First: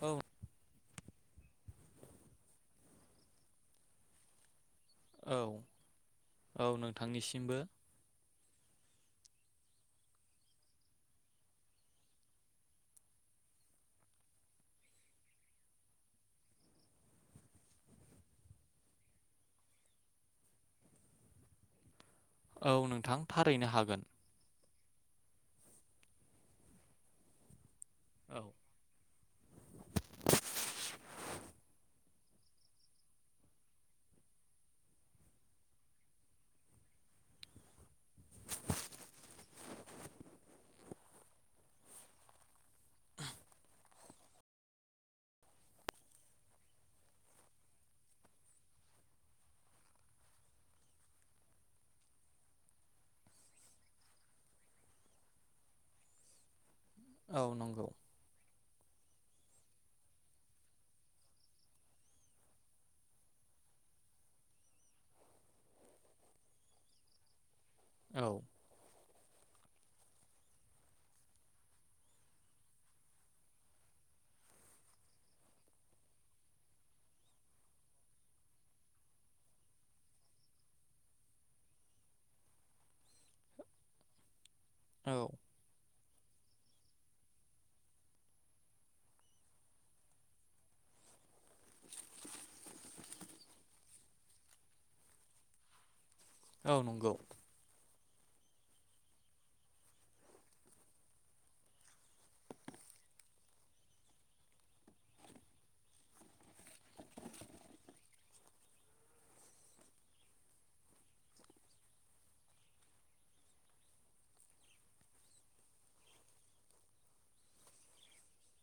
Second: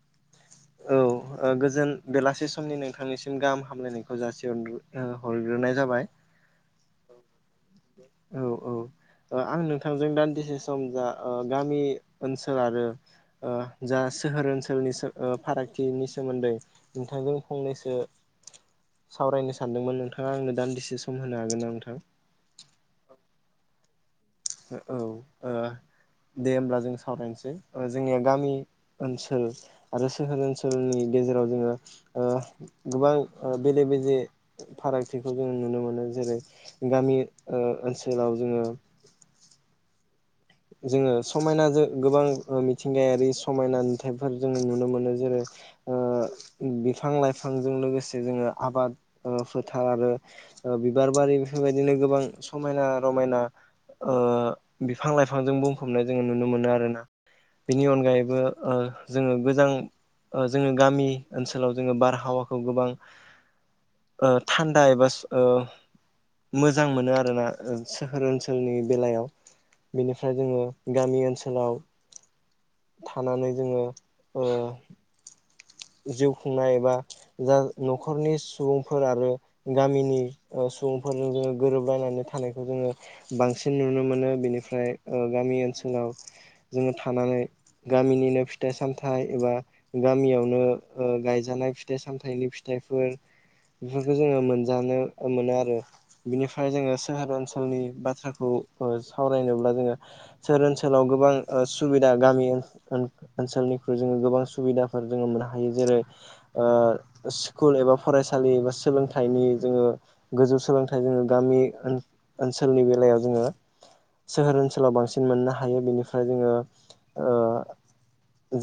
औ औ ओ गोजोन बेलासि समनि नोंथांनिसिम गाहाम हामलायनायखौ जासिहरग्रो औ औ नोंथांनिसिमबो औ औ ओ आं नोंथांजों दान्दिसे सम जा गामि ओनसोल आरो जा सोहोर ओनसोलनि सो फारागथिनि सोमोन्दै नोंथांजों फंनैसो सावरायनो सानदोंमोन नोंथाङा आंनो दान्दिसे सम होनो हागोन ना नोंथां औ नोंथां थारैनो हागोन औ ओ दे होमब्ला जों सावरायनोसै ओ जोंनिया औ गामि ओनसोल आरो सोहोर ओनसोलनि गेजेराव जोङो ओ गोबां ओ बेले बेजे फारागथिखौ जों नुनो मोनो जेरै गामि नि ओ ओनसोलाव जोङो जोङो समायना जो ओ गोबां मिथिंगायारि समायना नुथायफोर जों नुनो मोनो जेरै ओ बिफां लाइफांजों लोगोसे जोङो आबाद ओ फोथार आरो ओ बिबार बारि बेफोरबायदिनो गोबां समायना रमायना ओ बिफ फां लाइफांजों बुंफबनाय जोङो नुनो मोनो आरोना औ बिनि नंगौ अनगायैबो ओ जोङो गोजां ओ जोङो गामि ओनसोलाव जोङो बारहावाखौ गोबां थान्दा एबा मोजां मोनो आरोना। औ सोहोर ओनसोलनि बेलायाव बेनिफ्राय जोङो गामि ओनसोलाव थानानै जोङो ओ जिउ खुंनाय एबा जा न'खरनि सुबुंफोर आरो गामिनि सुबुंफोरजों जोङो गोरोबलायनानै थानायखौ जोङो बांसिन नुनो मोनो बेनि ओमफ्राय औ गामि ओनसोलाव जोङो थानानै गामिनिनो फिथाइ सामथाइ एबा गामियावनो गायजानाय फिथाइ सामथनि फिथाइफोर बेफोरखौ जोङो मोनजानो मोनो आरो। बिनिफ्राय औ जोङो नंगौ सोहोर ओनसोलनि बाथ्राखौ सावराय जोङो ओनसोलाव गोबां सुबिदा गामि ओनोलनिख्रुइ जोङो गोबां सुबिदाफोर जोङो मोननो हायो जेरै स्कुल एबा फरायसालि एबा सोलोंथाइ जोङो गोजौ सोलोंथाइनि अनगा गामि ओनसोलनि बेलायाव जोङो सोहोर ओनसोलाव बांसिन मोननो हायो। बेनिफ्राय जोङो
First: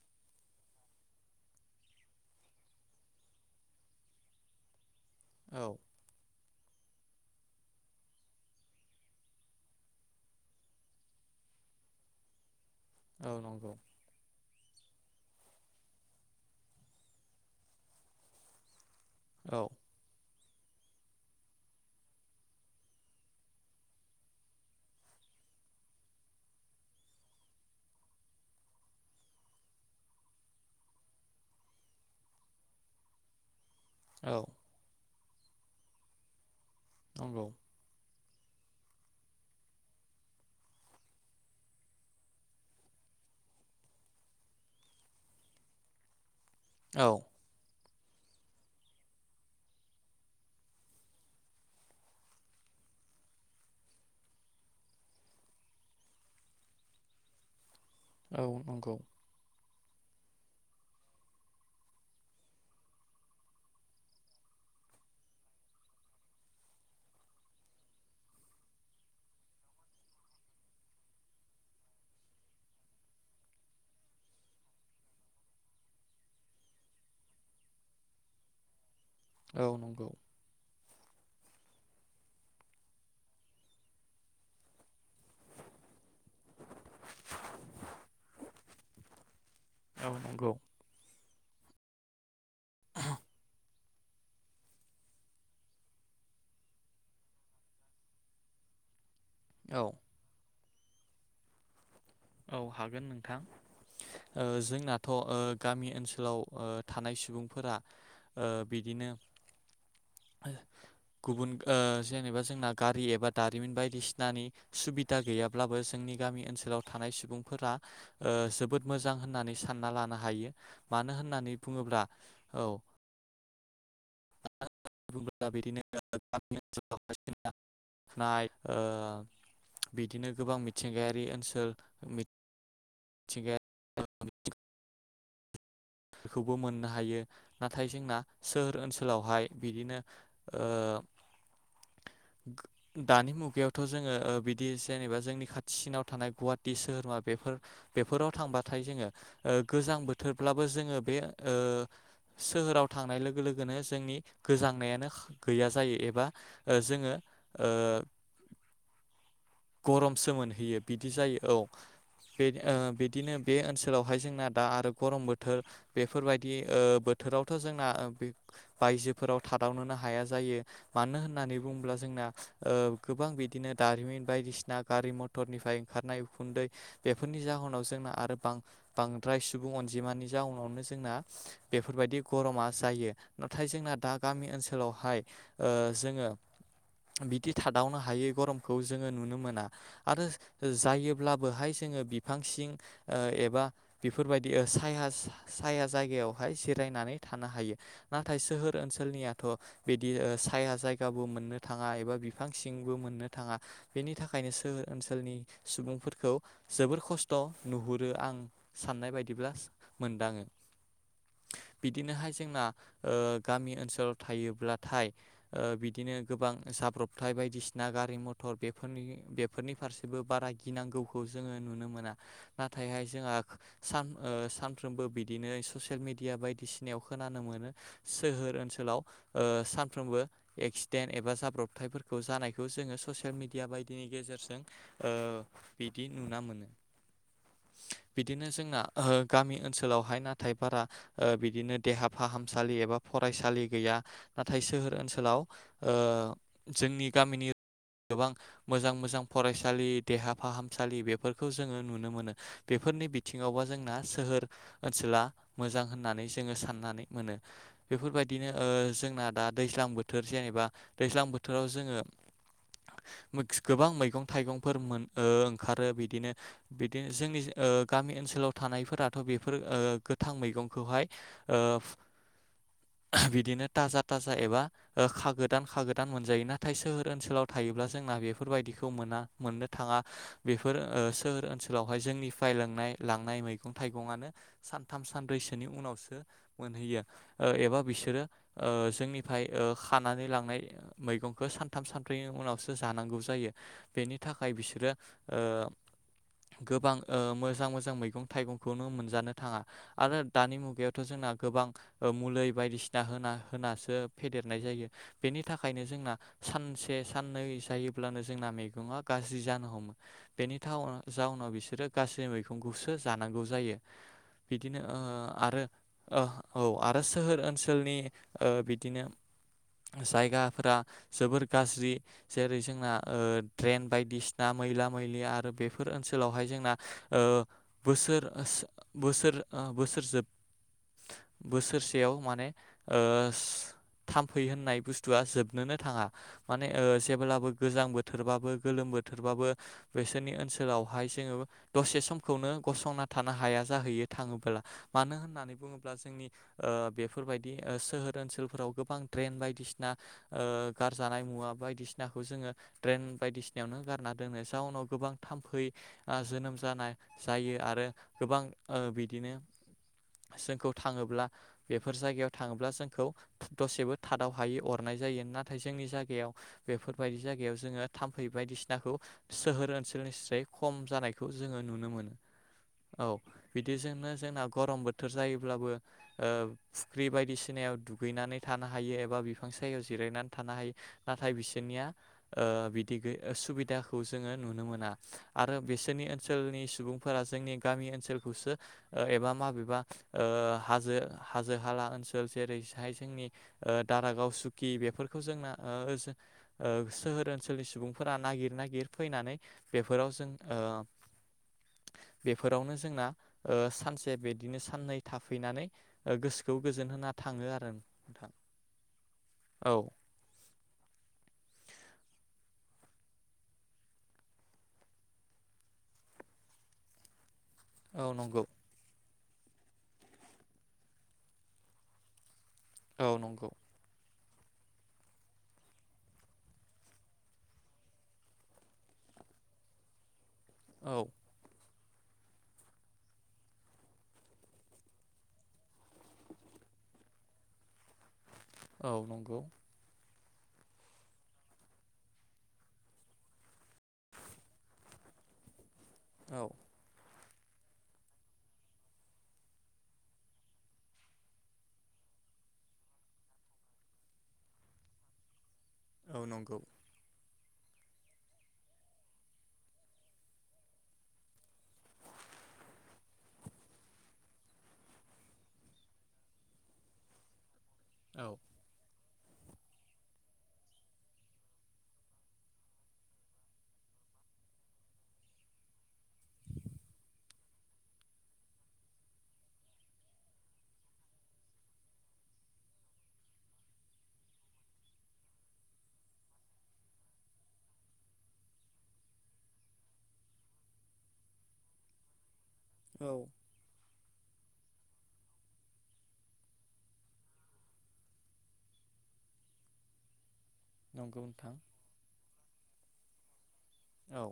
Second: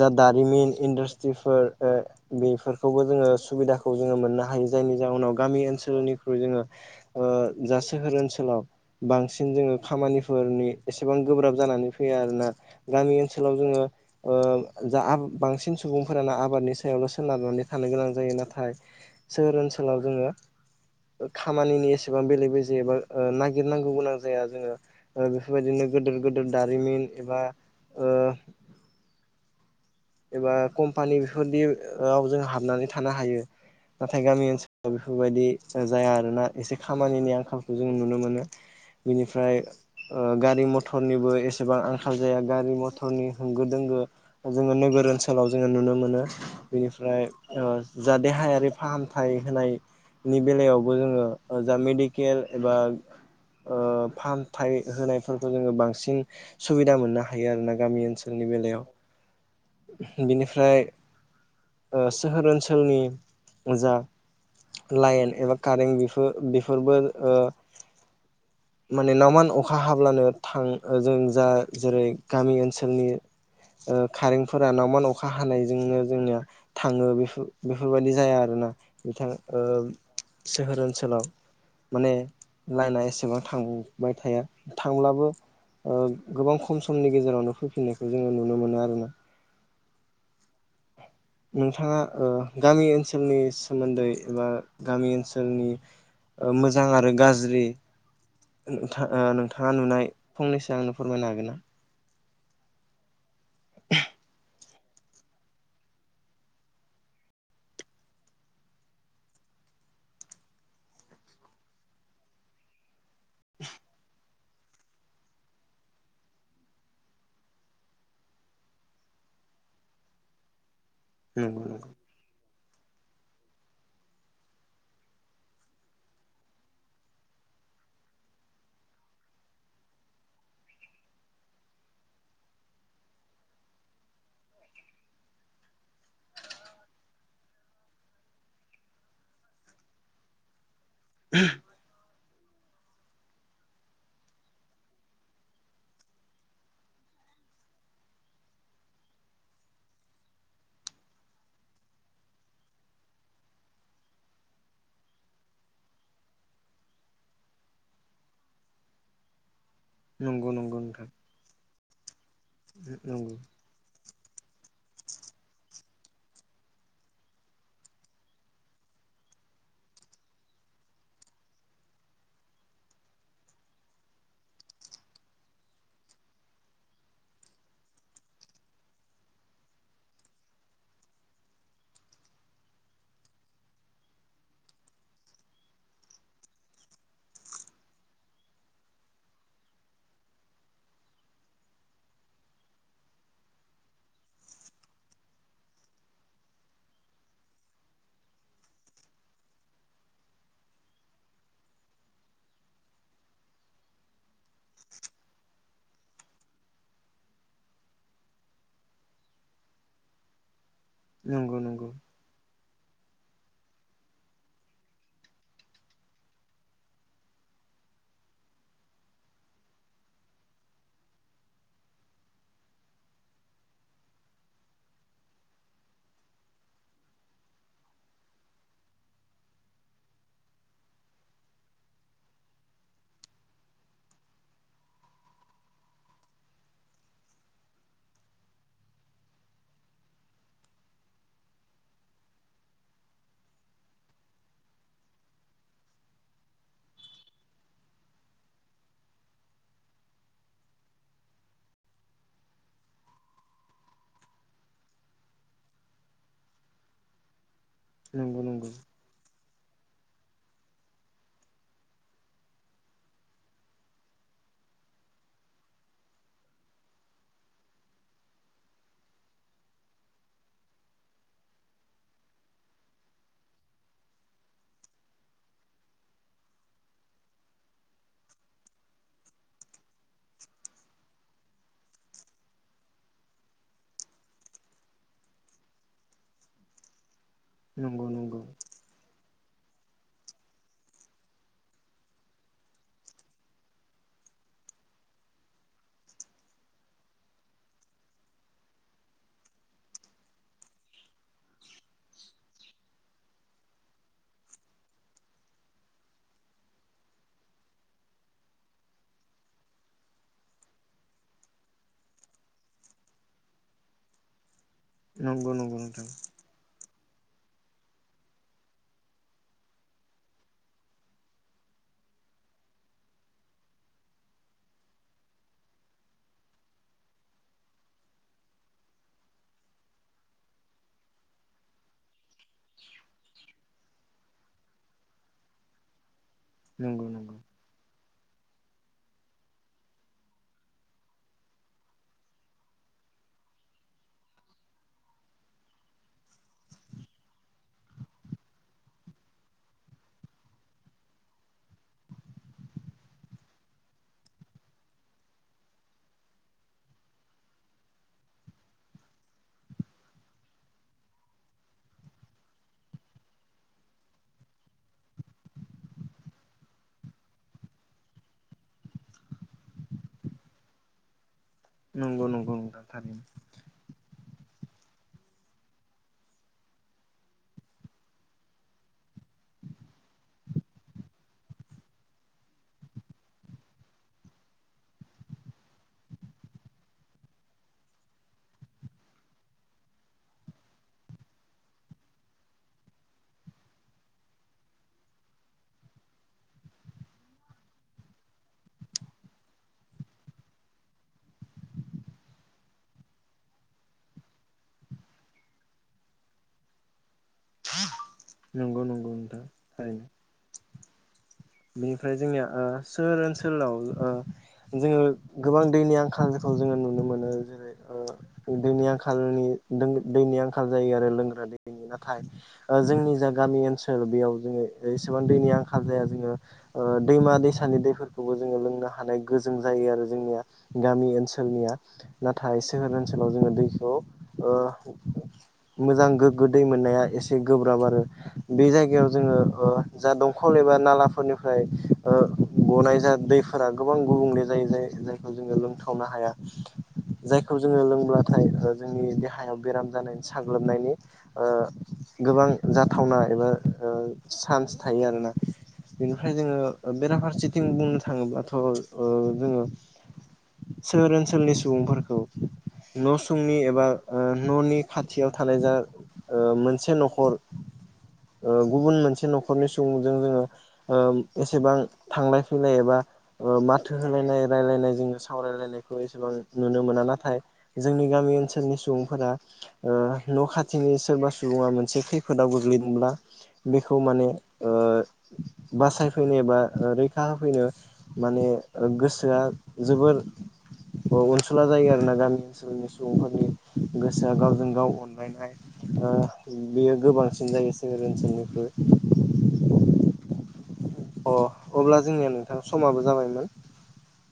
जा दारिमिन इन्डासट्रिफोर बेफोरखौबो जोङो सुबिदाखौ जोङो मोननो हायो। जायनि जा उनाव औ गामि ओनसोलनिख्रुइ जोङो जा सोहोर ओनसोलाव बांसिन जोङो खामानि फोरनि एसेबां गोब्राब जानानै फैया आरो ना गामि औ ओनसोलाव नंगौ जोङो जा बांसिन सुबुंफोरानो आबादनि सायावल' सोनारनानै थानो गोनां जायो। नाथाय सोहोर औ ओनसोलाव जोङो खामानिनि एसेबां बेले बेजेबा नागिरनांगौ गोनां जाया जोङो बेफोरबायदिनो गोदिर गोदिर दारिमिन एबा ओ एबा कम्पानि बेफोरदियाव जों हाबनानै थानो हायो। नाथाय गामि औ ओनसोलाव बेफोरबायदि जाया आरोना एसे खामानिनि नंगौ आंखालखौ जों नुनो मोनो। बिनिफ्राय गारि मथरनिबो एसेबां आंखाल जाया गारि मथरनि होंगो दोंगो जोङो नोगोर ओनसोलाव जोङो नुनो मोनो। औ बेनिफ्राय जा देहायारि फाहामथाय होनाय नि बेलायावबो जोङो जा मेडिकेल एबा फाहामथाय होनायफोरखौ जोङो बांसिन सुबिदा मोननो हायो आरो ना गामि औ ओनसोलनि बेलायाव नंगौ बिनिफ्राय सोहोर ओनसोलनि लाइन एबा कारेन्ट बेफोर बेफोरबो ओ माने नावमान अखा हाब्लानो थां जों जा जेरै गामि ओनसोलनि खारें फोरा नावमान अखा हानायजोंनो जोंनिया थाङो बे बेफोरबायदि जाया आरोना। बिथां ओ औ नंगौ सोहोर ओनसोलाव माने लाइना एसेबां थांबाय थाया थांब्लाबो गोबां खम समनि गेजेरावनो फैफिननायखौ जोङो नुनो मोनो आरोना औ नंगौ नोंथाङा गामि ओनसोलनि सोमोन्दै एबा गामि ओनसोलनि मोजां आरो गाज्रि नोंथाङा औ नुनाय फंनैसो आंनो फोरमायनो हागोन ना। औ हागोन नोंथां जों जोंनाथ' गामि ओनसोलाव थानाय सुबुंफोरा ओ बिदिनो गुबुन जेनेबा जोंना गारि एप एबा दारिमिन बायदिसिनानि सुबिदा गैयाब्लाबो जोंनि गामि ओनसोलाव थानाय सुबुंफोरा जोबोद मोजां होननानै सानना लानो हायो। मानो होननानै नंगौ नंगौ बुङोब्ला औ बिदिनो [unintelligible] नाय औ बिदिनो गोबां मिथिंगायारि ओनसोल मि थिंगायारि बेखौबो मोननो हायो नाथाय जोंना सोहोर ओनसोलावहाय बिदिनो ओ [inaudible] दानि मुगायावथ' जोङो बिदि जेनेबा जोंनि खाथिसिनाव थानाय गुवाहाटी सोहोर बेफोर बेफोराव थांबाथाय जोङो ओ गोजां बोथोरब्ला जोङो बे ओ सोहोराव थांनाय लोगो लोगोनो जोंनि गोजांनायानो गैया जायो एबा ओ जोङो ओ [inaudible] गरमसो नंगौ मोनहैयो बिदि नोंथां जायो औ। बे ओ नंगौ बिदिनो बे ओनसोलावहाय जोंना दा आरो गरम बोथोर बेफोरबायदि ओ बोथोरावथ' जोंना बे बायजोफोराव थादावनोनो हाया जायो मानो होननानै बुब्ला जोंना ओ गोबां बिदिनो दारिमिन बायदिसिना गारि मथरनिफ्राय ओंखारनाय उखुन्दै बेफोरनि जाहोनाव जोंना आरो बां-बांद्राय सुबुं अनजिमानि जाउनावनो जोंना बेफोरबायदि गरमा जायो नाथाय जोंना दा गा मि ओनसोलावहाय ओ जोङो बिदि थादावनो हायि गरमखौ जोङो नुनो मोना आरो जायोब्लाबोहाय जोङो बिफां सिं ओ एबा बेफोरबायदि सायहा साया जायगायावहाय जिरायनानै थानो हायो नाथाय सोहोर ओनसोलनियाथ' बिदि साया जायगाबो मोननो थाङा एबा बिफां सिंबो मोननो थाङा बेनि थाखायनो सोहोर ओनसोलनि सुबुंफोरखौ जोबोर खस्थ' नुहुरो आं। साननाय बायदिब्ला मोनदाङो नंगौ नंगौ बिदिनोहाय जोंना ओ गामि ओनसोलाव थायोब्लाथाय ओ बिदिनो गोबां जाब्रबथाय बायदिसिना गारि म थर बेफोरनि बेफोरनि फारसेबो बारा गिनांगौखौ जोङो नुनो मोना नाथायहाय जोंहा सान ओ सानफ्रोमबो बिदिनो ससिल मिडिया बायदिसिनायाव खोनानो मोनो सो होर ओनसोलाव ओ सानफ्रोमबो एक्सिडेन्ट एबा जाब्रबथायफोरखौ जानायखौ जोङो स सियेल मिडिया बायदिनि गेजेरजों ओ बिदि नुना मोनो। बिदिनो जोंना ओ गामि ओनसोलावहाय नाथाय बारा ओ बिदिनो देहा फाहाम फाहामसालि एबा फरायसालि गैया नाथाय सोहोर ओनसोलाव ओ जोंनि गामिनि गोबां मोजां मोजां फरायसालि देहा फाहामसालि बेफोरखौ जोङो नुनो मोनो बेफोरनि बिथिङावबा जोंना सोहोर ओनसोला मोजां होननानै जोङो साननानै मोनो। बेफोरबायदिनो ओ जोंना दा दैज्लां बोथोर जेनेबा दैज्लां बोथोराव जोङो [inaudible] गोबां मैगं थाइगंफोर मोन ओ ओंखारो बिदिनो बिदिनो जोंनि ओ गा मि ओनसोलाव थानायफोराथ' बेफोर ओ गोथां मैगंखौहाय ओ [inaudible] बिदिनो थाजा थाजा एबा ओ खागोदान खागोदान मोनजायो नाथाय सोहो र ओनसोलाव थायोब्ला जोंना बेफोरबायदिखौ मोना मोननो थाङा बेफोर सोहोर ओनसोलावहाय जोंनिफ्राय लोंनाय लांनाय मैगं थाइगंनो सानथाम सानब्रैसोनि उनावसो मोनहैयो ओ एबा नंगौ नंगौ बिसोरो ओ जोंनिफ्राय ओ खानानै लांनाय मैगंखौ सान थाम सानथ्रैनि उनावसो जानांगौ जायो बेनि थाखाय बिसोरो ओ गोबां ओ मोजां मोजां मैगं थाइगंखौनो मोनजानो थाङा आरो दानि मुगायावथ' जों ना गोबां ओ मुुलि बायदिसिना होना होनासो फेदेरनाय जायो बेनि थाखायनो जोंना सानसे साननै जायोब्लानो जोंना मैगंङा गाज्रि जानो हमो बेनि थाव जाव नाव बिसोरो गाज्रि मैखंखौसो जानांगौ जायो। बिदिनो ओ नंगौ नंगौ आरो नोंथां ओ औ आ दा सोहोर ओनसोलनि ओ बिदिनो जायगाफोरा जोबोर गाज्रि जेरै जोंना ओ ड्रेन बायदिसिना मैला मैलि आरो बेफोर ओनसोल ओनसोलावहाय जोंना ओ बोसोर स बोसोर बोसोर सो बोसोरसेयाव माने ओस थाम्फै होननाय बुस्थुआ जोबनोनो थाङा माने ओ नंगौ नंगौ जेब्लाबो गोजां बो थोरबाबो गोलोम बोथोरबाबो बिसोरनि ओनसोलावहाय जोङो दसे समखौनो गसंना थानो हाया जाहैयो थाङोब्ला मानो होननानै बुङोब्ला जोंनि ओ बेफोरबायदि सो ओनसोलफोराव गोबां द्रेन बायदिसिना गारजानाय मुवा बायदिसिनाखौ जोङो ड्रेन बायदिसिनायावनो गारना दोनो जाउनाव गोबां थाम्फै आ जोनोम जानाय जायो आरो गोबां ओ बिदिनो जोंखौ थाङोब्ला बेफोर जायगायाव थाङोब्ला जोंखौ दसेबो थादाव हायै अरनाय जायो ना नाथाय जोंनि जायगायाव बेफोरबायदि जायगायाव जोङो थाम्फै बायदिसिनाखौ सोहोर ओनसोलनिस्राय खम जानायखौ जोङो नुनो मोनो नंगौ नंगौ नोंथां थारैनो औ बिदिजोंनो जोंना गरम बोथोर जायोब्लाबो ओ फुख्रि बायदिसिनायाव दुगैनानै थानो हायो एबा बिफां सायायाव जिरायनानै थानो हायो नाथाय बिसोरनिया ओ बिदि सुबिदाखौ जोङो नुनो मोना आरो बिसोरनि ओनसोलनि सुबुंफोरा जोंनि गामि ओनसोलखौसो एबा माबेबा ओ ओ हाजो हाजो हाला ओनसोल जेरैहाय जोंनि दारागाव सुकि बेफोर जों ओ सोहोर ओ ओनसोलनि सुबुंफोरा नागिर नागिर फैनानै बेफोराव जों ओ बेफोरावनो जोंना ओ सानसे बिदिनो साननै थाफैनानै गोसो खौ गोजोनहोना थाङो आरो नोंथां नंगौ नंगौ नोंथां औ थारैनो बेनिफ्राय जोंनिया ओ सोहोर ओनसोलाव जोङो गोबां दैनि आंखाल खौ जोङो नुनो मोनो जेरै औ नंगौ दैनि आंखाल आंखालनि दैनि आंखाल जायो आरो लोंग्रा दैनि नाथाय ओ औ जोंनि जा नंगौ गामि ओनसोल बेयाव जोङो एसेबां दैनि आंखाल जाया जोङो ओ दैमा दैसानि दैफोरखौबो जोङो लोंनो हानाय गोजों जायो आरो जोंनिया औ गामि ओनसोलनिया नाथाय सोहोर ओनसोलाव जोङो दैखौ ओ मोजां गोग्गो दै मोननाया एसे गोब्राब आरो बे औ जायगायाव जोङो नंगौ ओ जा दंखल एबा नाला फोरनिफ्राय ओ गनाय जा दैफोरा गोबां गुबुंले जायो जाय जायखौ जोङो लोंथा वनो हाया औ जायखौ जोङो लोंब्लाथाय ओ जोंनि देहायाव बेराम जानायनि साग्लोबनायनि ओ गोबां जाथावना एबा ओ चान्स थायो आरोना औ बेनिफ्राय जोङो नंगौ बेराफारसेथिं बुंनो थाङोब्लाथ' ओ जोङो सोहोर ओनसोलनि सुबुंफोरखौ नसुंनि एबा ओ ननि खाथियाव थानाय जा ओ मोनसे नखर औ ओ गुबुन मोनसे नखरनि सुबुंजोंनो ओ एसेबां थांलाय फैलाय एबा ओ माथो होलायनाय रायलायनाय जोङो सावरायलायनाय एसेबां नुनो मोना नाथाय जोंनि गामि ओनसोलनि सुबुंफोरा ओ न' खाथि जोंनि सोरबा सुबुङा मोनसे खैफोदाव गोग्लैदोंब्ला बेखौ माने ओ बासायफैनो बा रैखा होफैनो माने गोसोआ जोबोद अनसुला जायो आरो ना गामि ओनसोलनि औ सुबुंफोरनि गोसोआ गावजों गाव अनलायनाय ओ बेयो गोबांसिन जायो सोहोर ओनसोलनिफ्राय [unintelligible] नंगौ अ नोंथां अब्ला जोंनिया नोंथां समाबो जाबायमोन औ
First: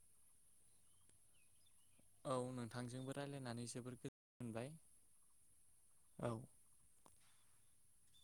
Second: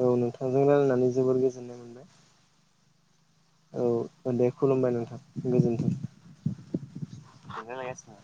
औ नोंथांजों रायलायनानै जोबोर गोजोननाय मोनदों औ नोंथांजोंबो रायज्लायनानै औ जोबोर गोजोन दे मोनबाय खुलुमबाय नोंथां गोजोनथों औ लायगासिनो